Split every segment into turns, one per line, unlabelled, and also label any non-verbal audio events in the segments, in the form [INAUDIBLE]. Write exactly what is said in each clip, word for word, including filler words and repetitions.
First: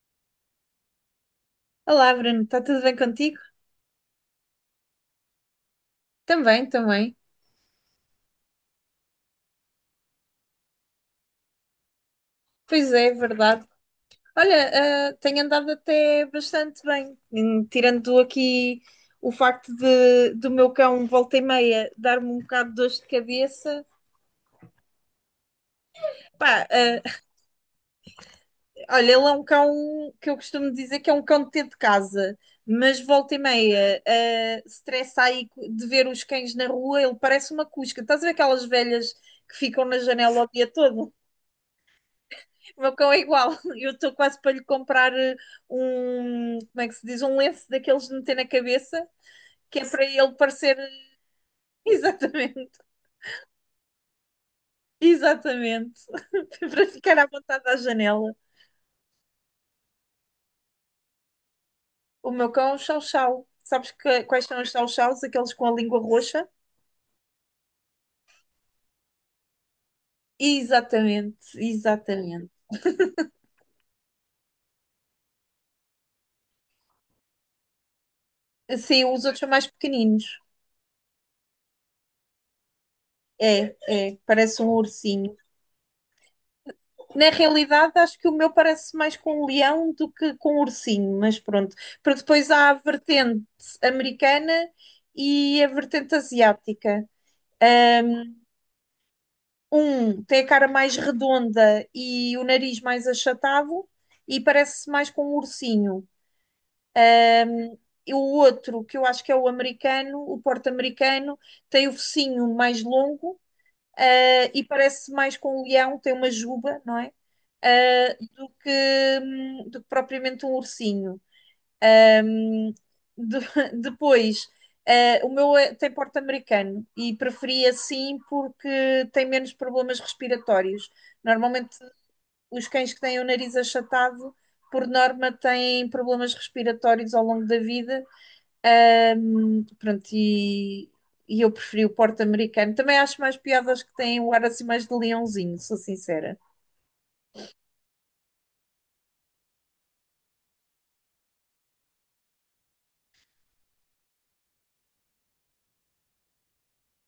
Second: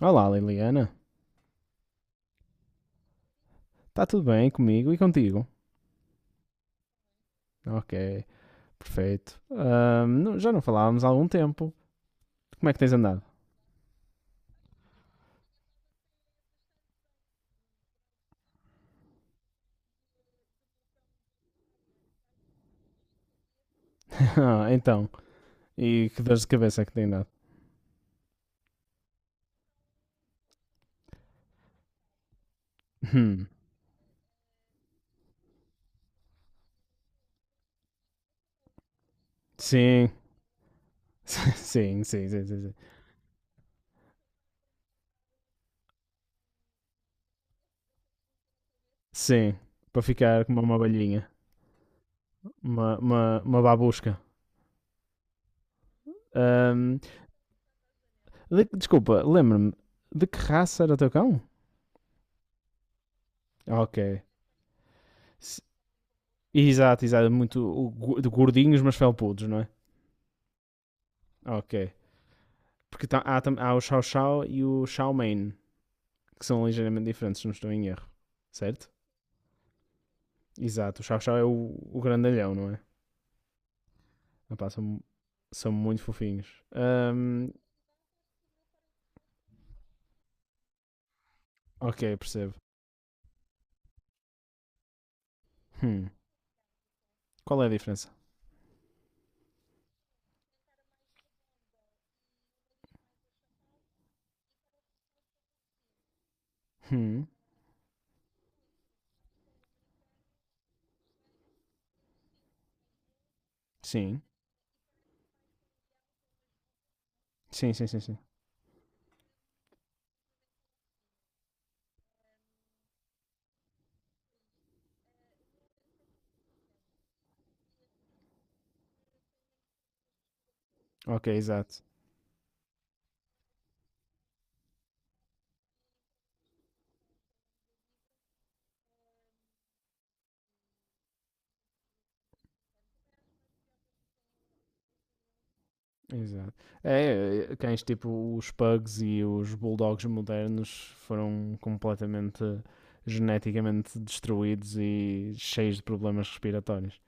Olá, Liliana.
Olá, Bruno, está tudo bem contigo?
Está tudo bem comigo e contigo?
Também, também.
Ok, perfeito. Ahm, não- já não falávamos há algum tempo. Como é que tens
Pois é, é
andado?
verdade. Olha, ah, tenho andado até bastante bem, Hum, tirando aqui o facto de, do meu cão volta e meia dar-me um bocado de dores de cabeça.
[LAUGHS] Ah, então, e que dores de
Pá,
cabeça é que
ah,
tem dado?
olha, ele é um cão que eu costumo dizer que é um cão de ter de casa, mas volta e
Hum,
meia, ah, se aí de ver os cães na rua, ele parece uma cusca. Estás a ver aquelas velhas que ficam na
sim,
janela o dia todo?
[LAUGHS] sim, sim, sim, sim, sim.
O meu cão é igual. [LAUGHS] Eu estou quase para lhe comprar eh, um, como é que se diz? Um lenço daqueles de meter na cabeça,
Sim,
que é
para
para ele
ficar como uma
parecer.
abelhinha,
[LAUGHS] Exatamente,
uma, uma, uma babusca.
exatamente. [LAUGHS] Para
Ahm,
ficar à vontade à janela.
de- Desculpa, lembra-me, de que raça era o teu cão?
O meu cão é um chau-chau. Sabes
Ok.
que- quais são os chau-chaus? Aqueles
S-
com a língua roxa?
Exato, exato, muito o gu- de gordinhos, mas felpudos, não é?
Exatamente,
Ok.
exatamente.
Porque tá- há, há o Xiao Xiao e o Xiao Main, que são ligeiramente diferentes, se não estou em erro. Certo?
Sim, os outros são mais pequeninos.
Exato, o Xiao Xiao é o, o grandalhão, não é?
É, é, parece um
Epá, são,
ursinho.
são muito fofinhos.
Na
Ahm,
realidade, acho que o meu parece mais com um leão do que com um ursinho, mas pronto. Para
ok,
depois
percebo.
há a vertente americana e a
Hum,
vertente asiática.
Qual é a diferença?
Um tem a cara mais redonda e o nariz mais achatado e parece mais com um ursinho.
Hum,
E o outro, que eu acho que é o americano, o porte americano tem o focinho mais longo
sim.
eh, e parece mais com um leão, tem uma juba, não é?
Sim, sim, sim,
Eh,
sim.
do que, hum, do que propriamente um ursinho. Hum, De- [LAUGHS] depois, eh, o meu é- tem porte americano e preferi assim porque tem menos problemas respiratórios.
Ok,
Normalmente,
exato.
os cães que têm o nariz achatado, por norma, têm problemas respiratórios ao longo da vida. Ahm, pronto, e, e eu preferi o Porto Americano. Também acho mais piadas que têm o ar assim mais de leãozinho, sou sincera.
Exato. É, é, é, cães tipo os pugs e os bulldogs modernos foram completamente geneticamente destruídos e cheios de problemas respiratórios.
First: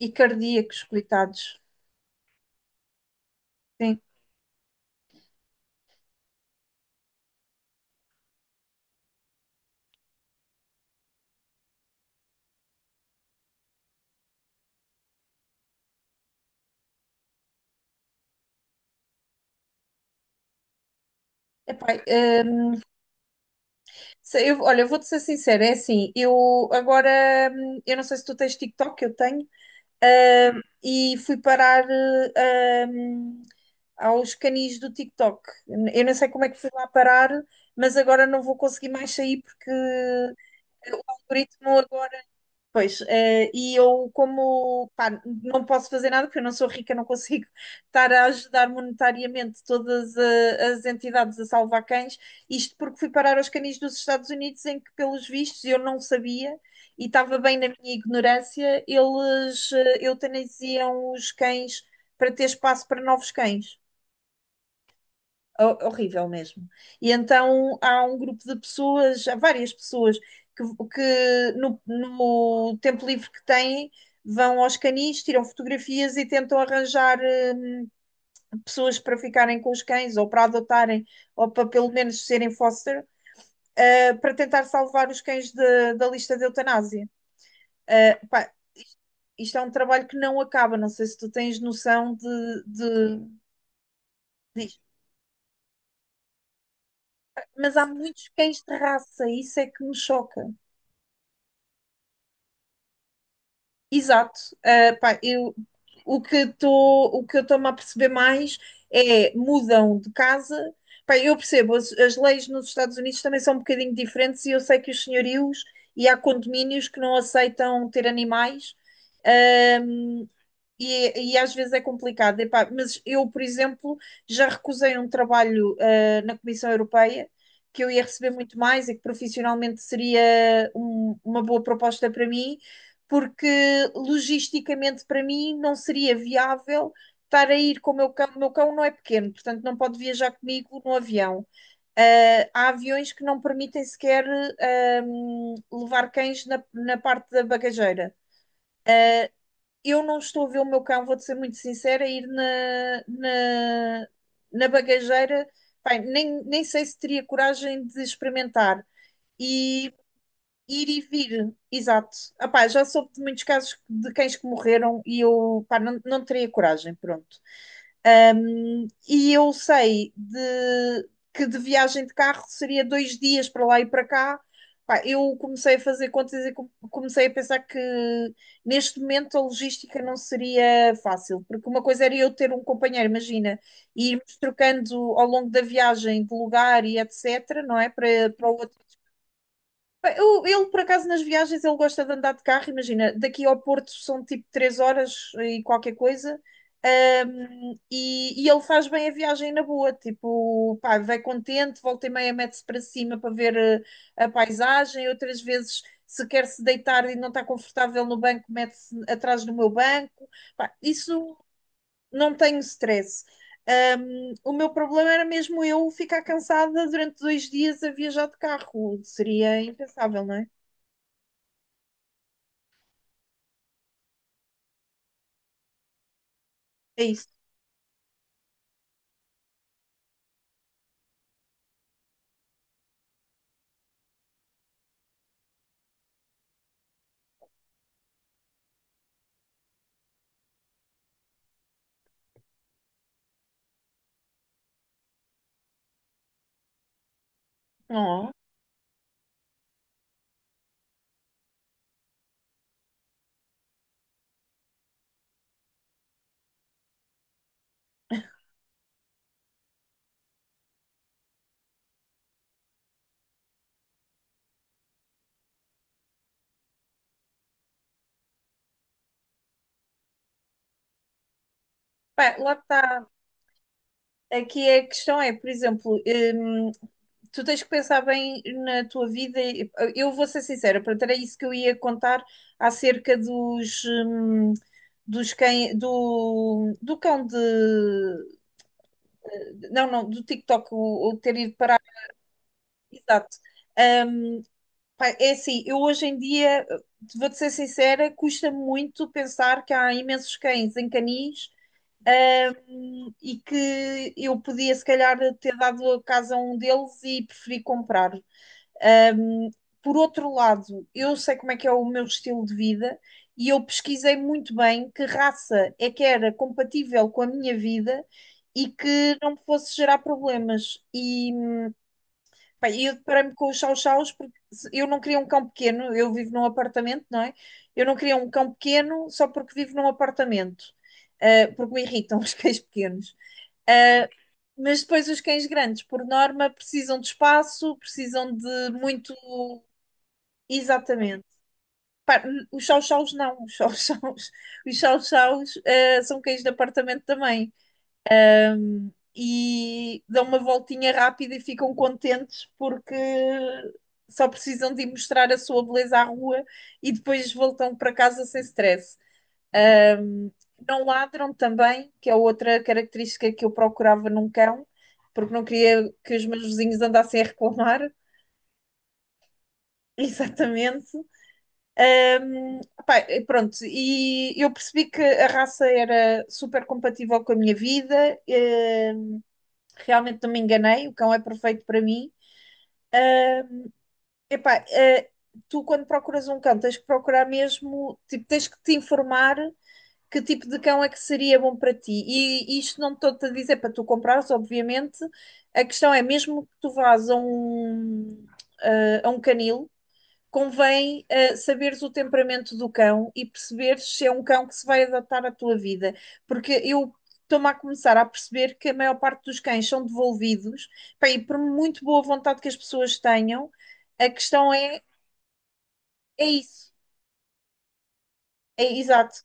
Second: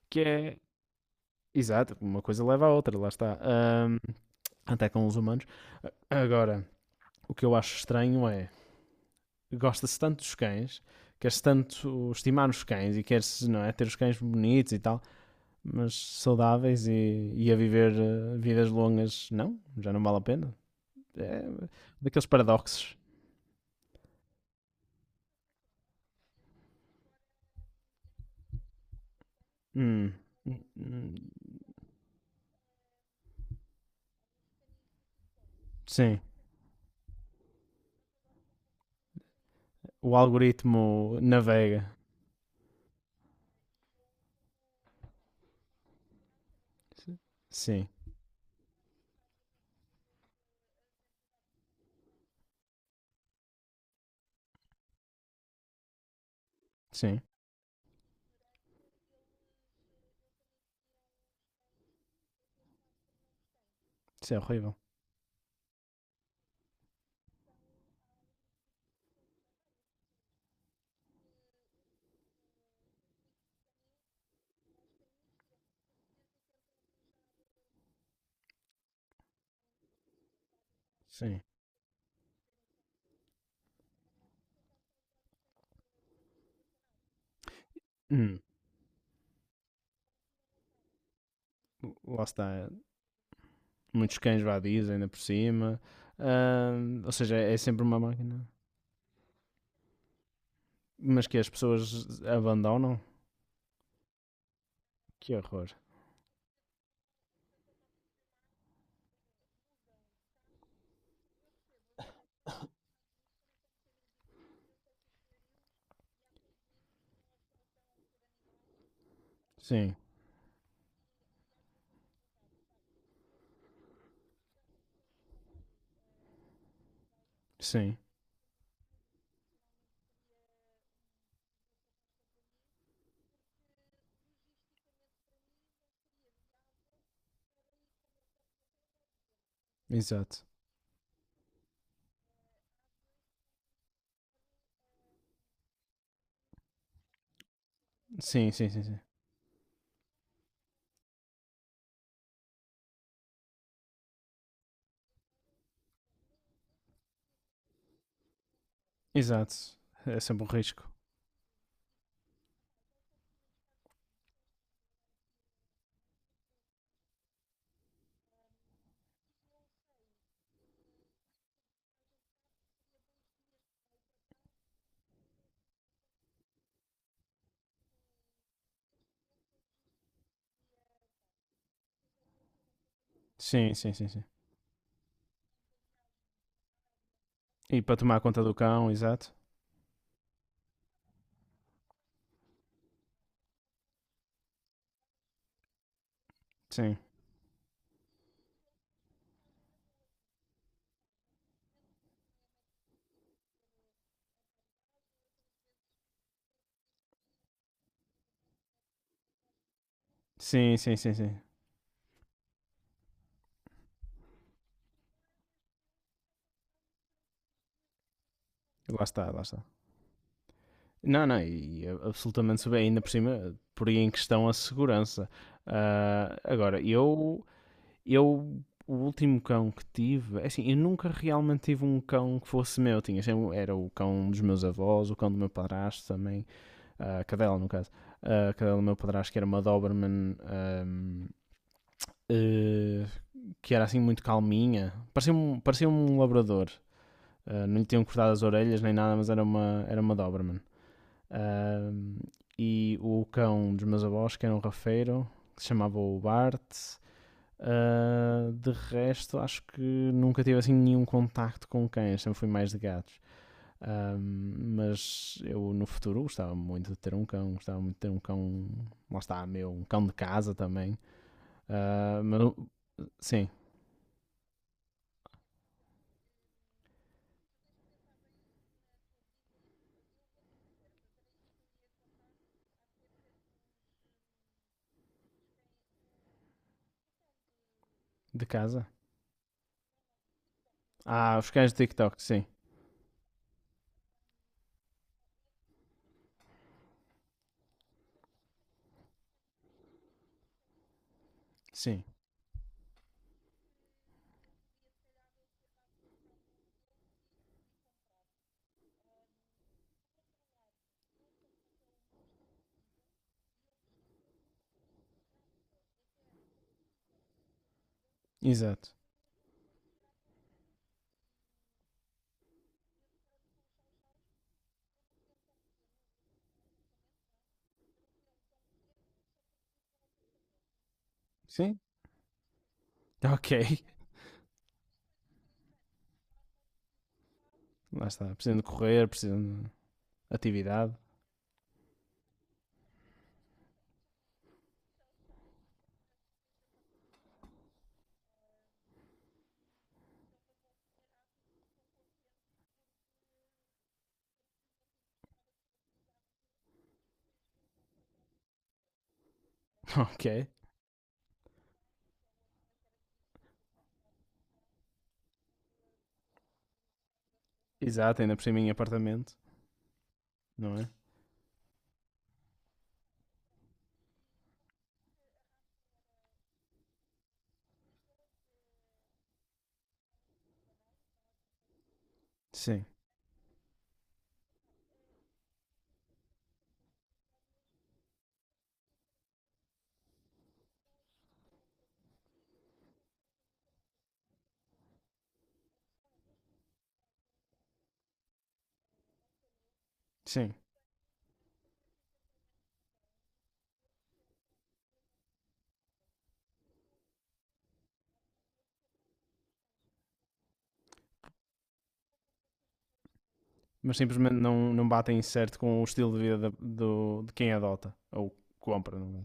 E
Que é,
cardíacos, coitados.
Exato, uma coisa leva à outra, lá está. Ahm,
Sim.
até com os humanos. Agora, o que eu acho estranho é, gosta-se tanto dos cães, quer-se tanto estimar os cães e quer-se não é, ter os cães bonitos e tal, mas saudáveis e, e a viver eh, vidas longas, não, já não vale a pena. É
Epá,
daqueles
ahm,
paradoxos.
se- eu, olha, eu vou-te ser sincera, é assim, eu agora, hum, eu não sei se tu tens TikTok, eu tenho,
Hum,
ahm,
hum, hum,
e fui parar eh, ahm, aos canis do TikTok. Eu não
sim,
sei como é que fui lá parar, mas agora não vou conseguir mais sair porque
o
o
algoritmo
algoritmo
navega.
agora. Pois, eh, e eu como, pá, não posso fazer nada porque eu não sou rica, não consigo [LAUGHS]
Sim,
estar a ajudar monetariamente todas eh, as entidades a salvar cães, isto porque fui parar aos canis dos Estados Unidos em que, pelos vistos, eu não sabia e
sim,
estava bem na minha ignorância, eles eh, eutanasiam os cães para ter espaço para novos cães.
isso é horrível.
Ho- Horrível mesmo. E então há um grupo de pessoas, há várias pessoas que, que no, no tempo livre que têm vão aos canis, tiram fotografias e tentam arranjar hum, pessoas para ficarem com os cães ou para adotarem
Sim.
ou para pelo menos serem foster, eh, para tentar salvar os cães de- da lista de eutanásia. Eh,
Hum,
pá, isto isto é um trabalho que não acaba, não sei se tu tens noção
Lá
de,
está.
de,
Muitos cães
disto.
vadios ainda por cima. Ahm, ou seja, é
Mas
sempre
há
uma
muitos
máquina.
cães de raça, isso é que me choca.
Mas que as pessoas abandonam?
Exato. Ah, pá,
Que
eu,
horror.
o que estou, o que eu estou-me a perceber mais é mudam de casa. Pá, eu percebo, as, as leis nos Estados Unidos também são um bocadinho diferentes e eu sei que os senhorios e há condomínios que não aceitam ter animais.
Sim,
Ah, e, e às vezes é complicado. Epá, mas eu, por exemplo, já recusei um trabalho, ah, na Comissão Europeia que eu
sim,
ia receber muito mais e que profissionalmente seria um- uma boa proposta para mim, porque logisticamente para mim não seria viável estar a ir com o meu cão. O meu cão não é pequeno, portanto não pode viajar
exato.
comigo no avião. Ah, há aviões que não permitem sequer, ah, hum, levar cães na na parte da bagageira.
Sim, sim, sim, sim.
Eu não estou a ver o meu cão, vou-te ser muito sincera, ir na, na, na bagageira. Bem, nem, nem sei se teria coragem de experimentar.
Exato.
E
É sempre um risco.
ir e vir, exato. Ah, pá, já soube de muitos casos de cães que morreram e eu, pá, não, não teria coragem, pronto. Um, e eu sei de, que de viagem de carro seria dois dias para lá e para cá. Pá, eu comecei a fazer contas e com- comecei a pensar que neste momento a logística não seria fácil, porque uma coisa era eu ter um companheiro, imagina,
Sim, sim, sim,
e
sim.
irmos trocando ao longo da viagem de lugar e etc, não
E
é?
para tomar
Para,
conta
para
do
o outro.
cão, exato.
Bem, eu- ele, por acaso, nas viagens, ele gosta de andar de carro. Imagina, daqui ao Porto são tipo três horas e qualquer coisa.
Sim.
Ahm, e, e ele faz bem a viagem na boa. Tipo, pá, vai contente, volta e meia mete-se para cima para ver eh, a paisagem. Outras vezes, se quer se deitar e não está confortável no banco, mete-se atrás do meu banco. Pá,
Sim, sim, sim,
isso
sim.
não tenho stress. Ahm, o meu problema era mesmo eu ficar cansada durante dois dias a viajar de carro.
Lá está, lá está.
Seria impensável, não é?
Não, não, e e é absolutamente sobre, ainda por cima, por aí em questão a segurança. Ah, agora,
É isso.
eu Eu, o último cão que tive, é assim, eu nunca realmente tive um cão que fosse meu. Tinha, sempre- era o cão dos meus avós, o cão do meu padrasto também, a cadela no caso. A cadela do meu padrasto, que era uma Doberman, ahm, eh, que era assim muito calminha. Parecia um, parecia um labrador. Ah, não lhe tinham cortado
Não.
as orelhas nem nada, mas era uma, era uma Doberman. Ahm, e o cão dos meus avós, que era um rafeiro, que se chamava o Bart. Ah, de resto, acho que nunca tive assim nenhum contacto com cães, sempre fui mais de gatos. Ah, mas eu no futuro gostava muito de ter um cão, gostava muito de ter um cão, lá está, meu, um cão de casa também. Ah,
Pá,
mas,
lá está.
sim,
Aqui a questão é, por exemplo, hum, tu tens que pensar bem na tua vida. e- Eu vou ser sincera, pronto, era isso que eu ia contar acerca dos, hum, dos cães, do, do cão de. eh,
de casa.
não, não, do TikTok, o, o
Ah,
ter
os
ido
cães de
parar.
TikTok, sim,
Exato. Ah, Pá, é assim, eu hoje em dia, vou-te ser sincera, custa muito pensar que há imensos cães em canis,
sim,
hum, e que eu podia, se calhar, ter dado a casa a um deles e preferi comprar. Hum, por outro lado, eu sei como é que é o meu estilo de vida e eu pesquisei muito bem que raça é que era compatível com a minha vida e
exato.
que não me fosse gerar problemas. E pá, eu deparei-me com os chow-chows porque se- eu não queria um cão pequeno, eu vivo num apartamento, não é? Eu não queria um cão pequeno só porque vivo num apartamento, eh, porque
Sim,
me irritam [LAUGHS] os cães pequenos.
ok.
Uh, mas depois os cães grandes, por norma, precisam de espaço,
Lá está,
precisam
precisam de
de
correr,
muito.
precisam de atividade.
Exatamente. Pá, os chow-chows não, os chow-chows, [LAUGHS] os chow-chows, uh, são cães de apartamento também e dão uma voltinha rápida e ficam contentes porque só precisam de ir mostrar a sua beleza à rua e depois voltam para casa sem stress.
[LAUGHS]
Um,
Ok.
não ladram também, que é outra característica que eu procurava num cão, porque não queria que os meus vizinhos andassem a reclamar.
Exato, ainda por cima em apartamento,
[LAUGHS]
não é?
Exatamente. Hum, Pá, e pronto, e eu percebi que a raça era super compatível com a minha vida. Eh, realmente não me enganei, o cão é perfeito para mim.
Sim,
Epá, eh, tu quando procuras um cão tens que procurar mesmo, tipo, tens que te informar que tipo de cão é que seria bom para ti. E isto não estou-te a dizer para tu comprares, obviamente. A questão é, mesmo que tu vás a um, a um canil,
sim.
convém eh, saberes o temperamento do cão e perceberes se é um cão que se vai adaptar à tua vida. Porque eu estou-me a começar a perceber que a maior parte dos cães são devolvidos, pá, e por muito boa vontade que as pessoas tenham,
Mas
a
simplesmente
questão
não,
é,
não batem certo com o estilo de
é
vida da-
isso.
do, de quem adota ou
É,
compra.
exato.
Não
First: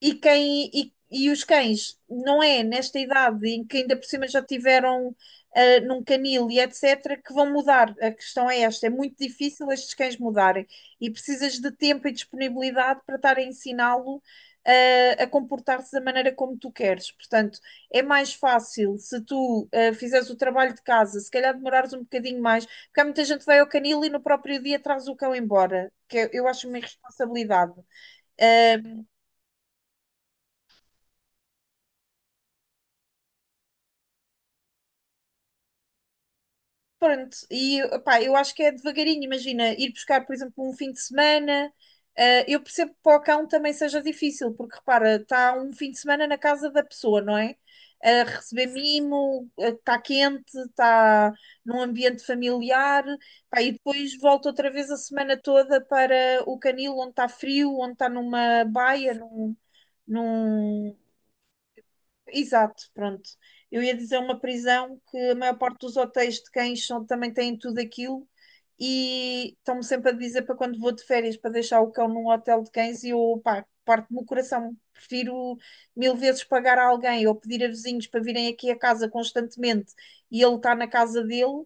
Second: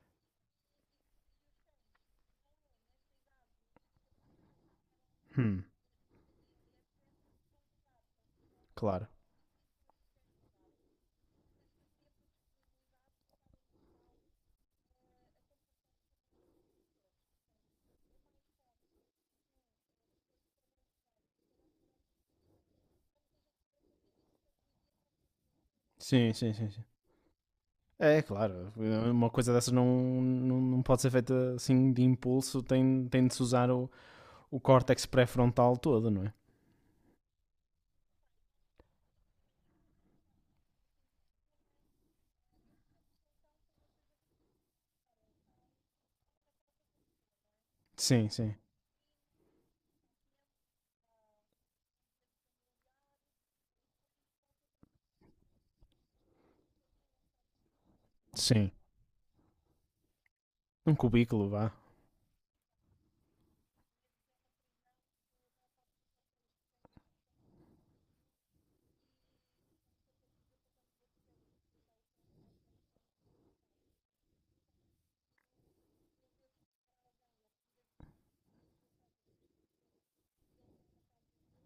E, quem, e, e os cães, não é nesta idade em que ainda por cima já tiveram
é? Hum,
ah, num canil e et cetera, que vão mudar. A questão é esta: é
claro.
muito difícil estes cães mudarem e precisas de tempo e disponibilidade para estar a ensiná-lo ah, a comportar-se da maneira como tu queres. Portanto, é mais fácil se tu ah, fizeres o trabalho de casa, se calhar demorares um bocadinho mais, porque há muita gente que vai ao canil e no próprio dia traz o cão embora, que eu
Sim,
eu
sim,
acho
sim,
uma
sim.
irresponsabilidade.
É, é claro. Uma coisa dessas não, não, não pode ser feita assim de impulso, tem, tem de se usar o, o córtex pré-frontal todo, não é?
Pronto, e opá, eu acho que é devagarinho, imagina, ir buscar, por exemplo, um fim de semana. Ah, eu percebo que para o cão também seja difícil, porque repara, está um fim de semana na casa da pessoa, não é? A
Sim, sim.
receber mimo, ah, está quente, está num ambiente familiar, pá, e depois volta outra vez a semana toda para o canil onde está frio, onde está numa
Sim.
baia, num,
Um
num-
cubículo, vá.
exato, pronto. Eu ia dizer uma prisão que a maior parte dos hotéis de cães são- também têm tudo aquilo e estão-me sempre a dizer para quando vou de férias para deixar o cão num hotel de cães e eu, pá, parte-me o coração. Prefiro mil vezes pagar a alguém ou pedir a vizinhos para virem aqui a casa constantemente e ele está na casa dele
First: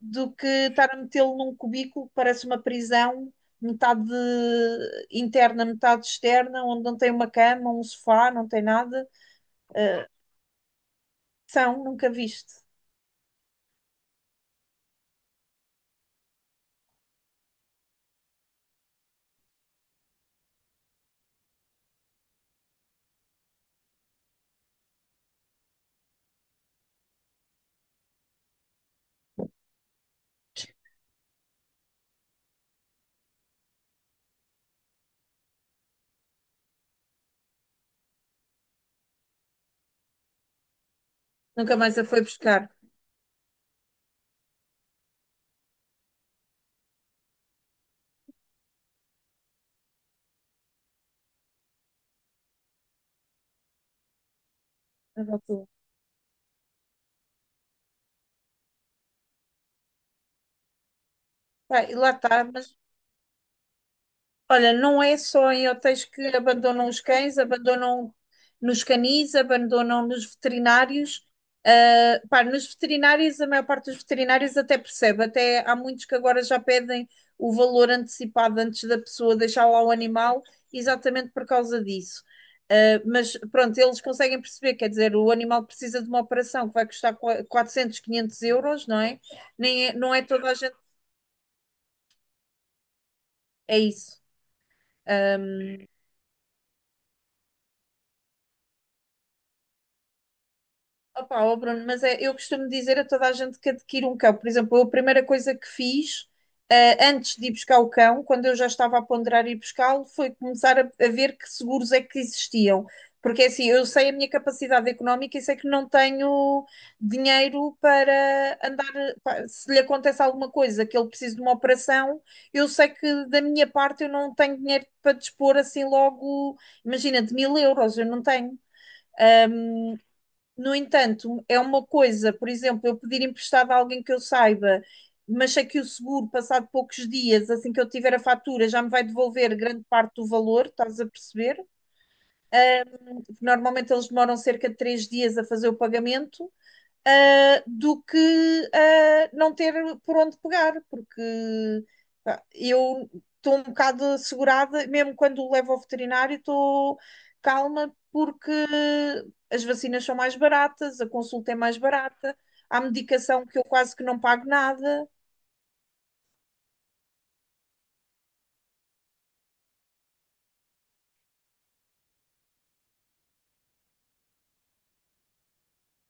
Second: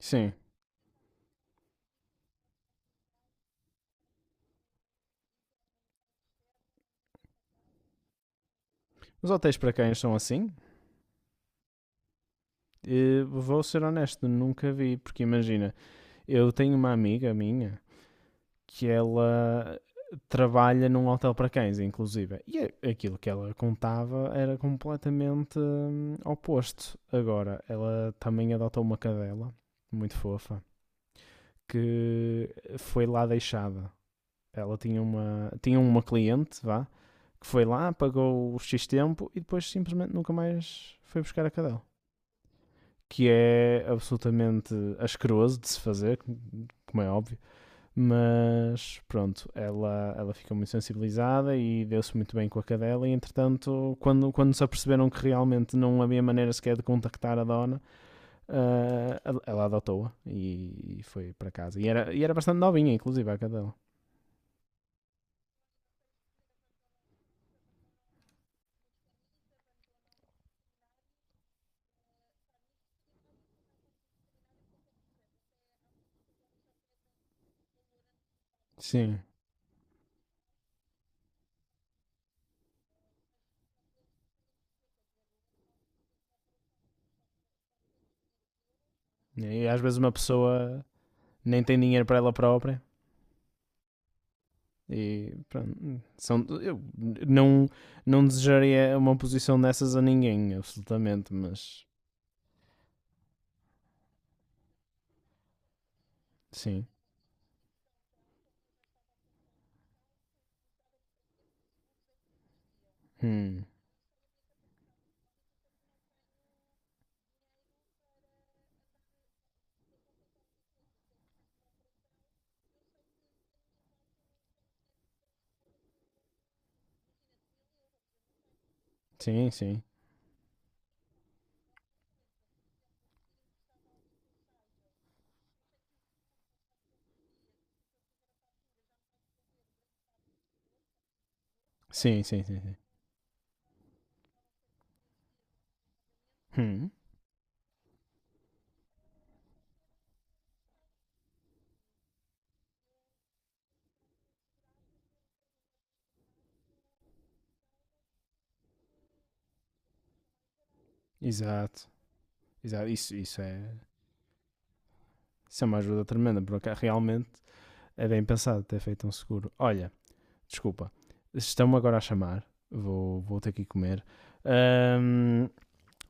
do que estar a metê-lo num cubículo que parece uma prisão, metade interna, metade externa, onde não tem uma cama, um sofá, não tem nada.
Os hotéis para cães
Ah,
são assim?
São, nunca viste.
Eh, vou ser honesto, nunca vi, porque imagina, eu tenho uma amiga minha que ela trabalha num hotel para cães, inclusive. E aquilo que ela contava era completamente hum, oposto. Agora, ela também adotou uma cadela, muito fofa, que foi lá deixada. Ela tinha uma, tinha uma cliente, vá, que foi lá, pagou o X tempo e depois simplesmente nunca mais foi buscar a
Nunca
cadela.
mais a foi buscar.
Que é absolutamente asqueroso de se fazer, como é óbvio, mas pronto, ela, ela ficou muito sensibilizada e deu-se muito bem com a cadela. E entretanto, quando, quando se aperceberam que
Mas ok.
realmente não havia maneira sequer de contactar a dona, ah, ela- ela adotou-a e, e foi para
Pá,
casa. E
e lá
era, e era
está,
bastante
mas
novinha, inclusive, a cadela.
olha, não é só em hotéis que abandonam os cães, abandonam nos canis, abandonam nos veterinários. Ah, pá, nos veterinários, a maior parte dos veterinários até percebe, até há muitos que agora já pedem o valor antecipado antes da
Sim.
pessoa deixar lá o animal, exatamente por causa disso. Ah, mas pronto, eles conseguem perceber, quer dizer, o animal precisa de uma operação que vai custar qua- quatrocentos, quinhentos euros, não é?
E às
Nem, é-
vezes uma
não é toda a gente.
pessoa nem tem dinheiro para ela própria.
É isso.
E pronto, são, eu não, não desejaria uma posição dessas a ninguém, absolutamente,
Opa, ó
mas
Bruno, mas é, eu costumo dizer a toda a gente que adquire um cão. Por exemplo, eu a primeira coisa que fiz,
sim.
eh, antes de ir buscar o cão, quando eu já estava a ponderar ir buscá-lo, foi começar a, a ver que seguros é que existiam. Porque
Hum.
assim, eu sei a minha capacidade económica e sei que não tenho dinheiro para andar. Pá, se lhe acontece alguma coisa, que ele precise de uma operação, eu sei que da minha parte eu não tenho dinheiro para dispor assim logo, imagina, de mil euros, eu não tenho.
Sim, sim.
No entanto, é uma coisa, por exemplo, eu pedir emprestado a alguém que eu saiba, mas sei que o seguro, passado poucos dias, assim que eu tiver a fatura, já me vai devolver grande parte do valor, estás a perceber?
Sim, sim, sim. Sim.
Normalmente eles demoram cerca de três dias a fazer o pagamento
Hum,
ah, do que ah, não ter por onde pegar, porque pá, eu estou um bocado assegurada, mesmo quando o levo ao veterinário, estou calma porque as vacinas são mais baratas, a consulta é mais
exato,
barata, há
exato. Isso, isso,
medicação que eu
é,
quase que não pago nada,
isso é uma ajuda tremenda, porque realmente é bem pensado ter feito um seguro. Olha, desculpa, estão-me agora a chamar, vou, vou ter que ir comer. Ahm,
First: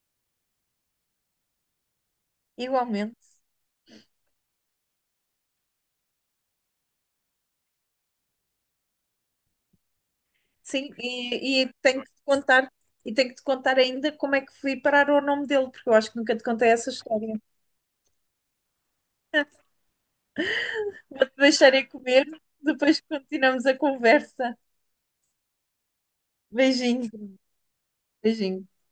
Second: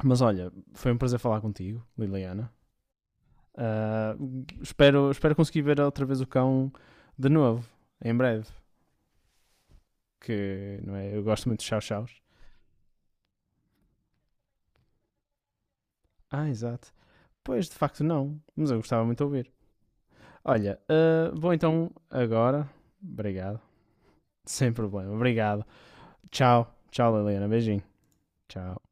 mas olha, foi um prazer falar contigo, Liliana.
igualmente.
Ah, espero, espero conseguir ver outra vez o cão de novo, em breve. Que
Sim,
não é, eu gosto muito
e,
de
e tenho que
chau-chaus.
te contar, e tenho que te contar ainda como é que fui parar o nome dele, porque eu acho que nunca te
Ah,
contei
exato.
essa história.
Pois, de facto, não, mas eu gostava muito de ouvir.
[LAUGHS]
Olha, ah, vou
Deixarei
então
comer,
agora.
depois
Obrigado.
continuamos a
[LAUGHS]
conversa.
Sem problema. Obrigado. Tchau.
Beijinho,
Tchau, Liliana. Beijinho.
beijinho.
Tchau.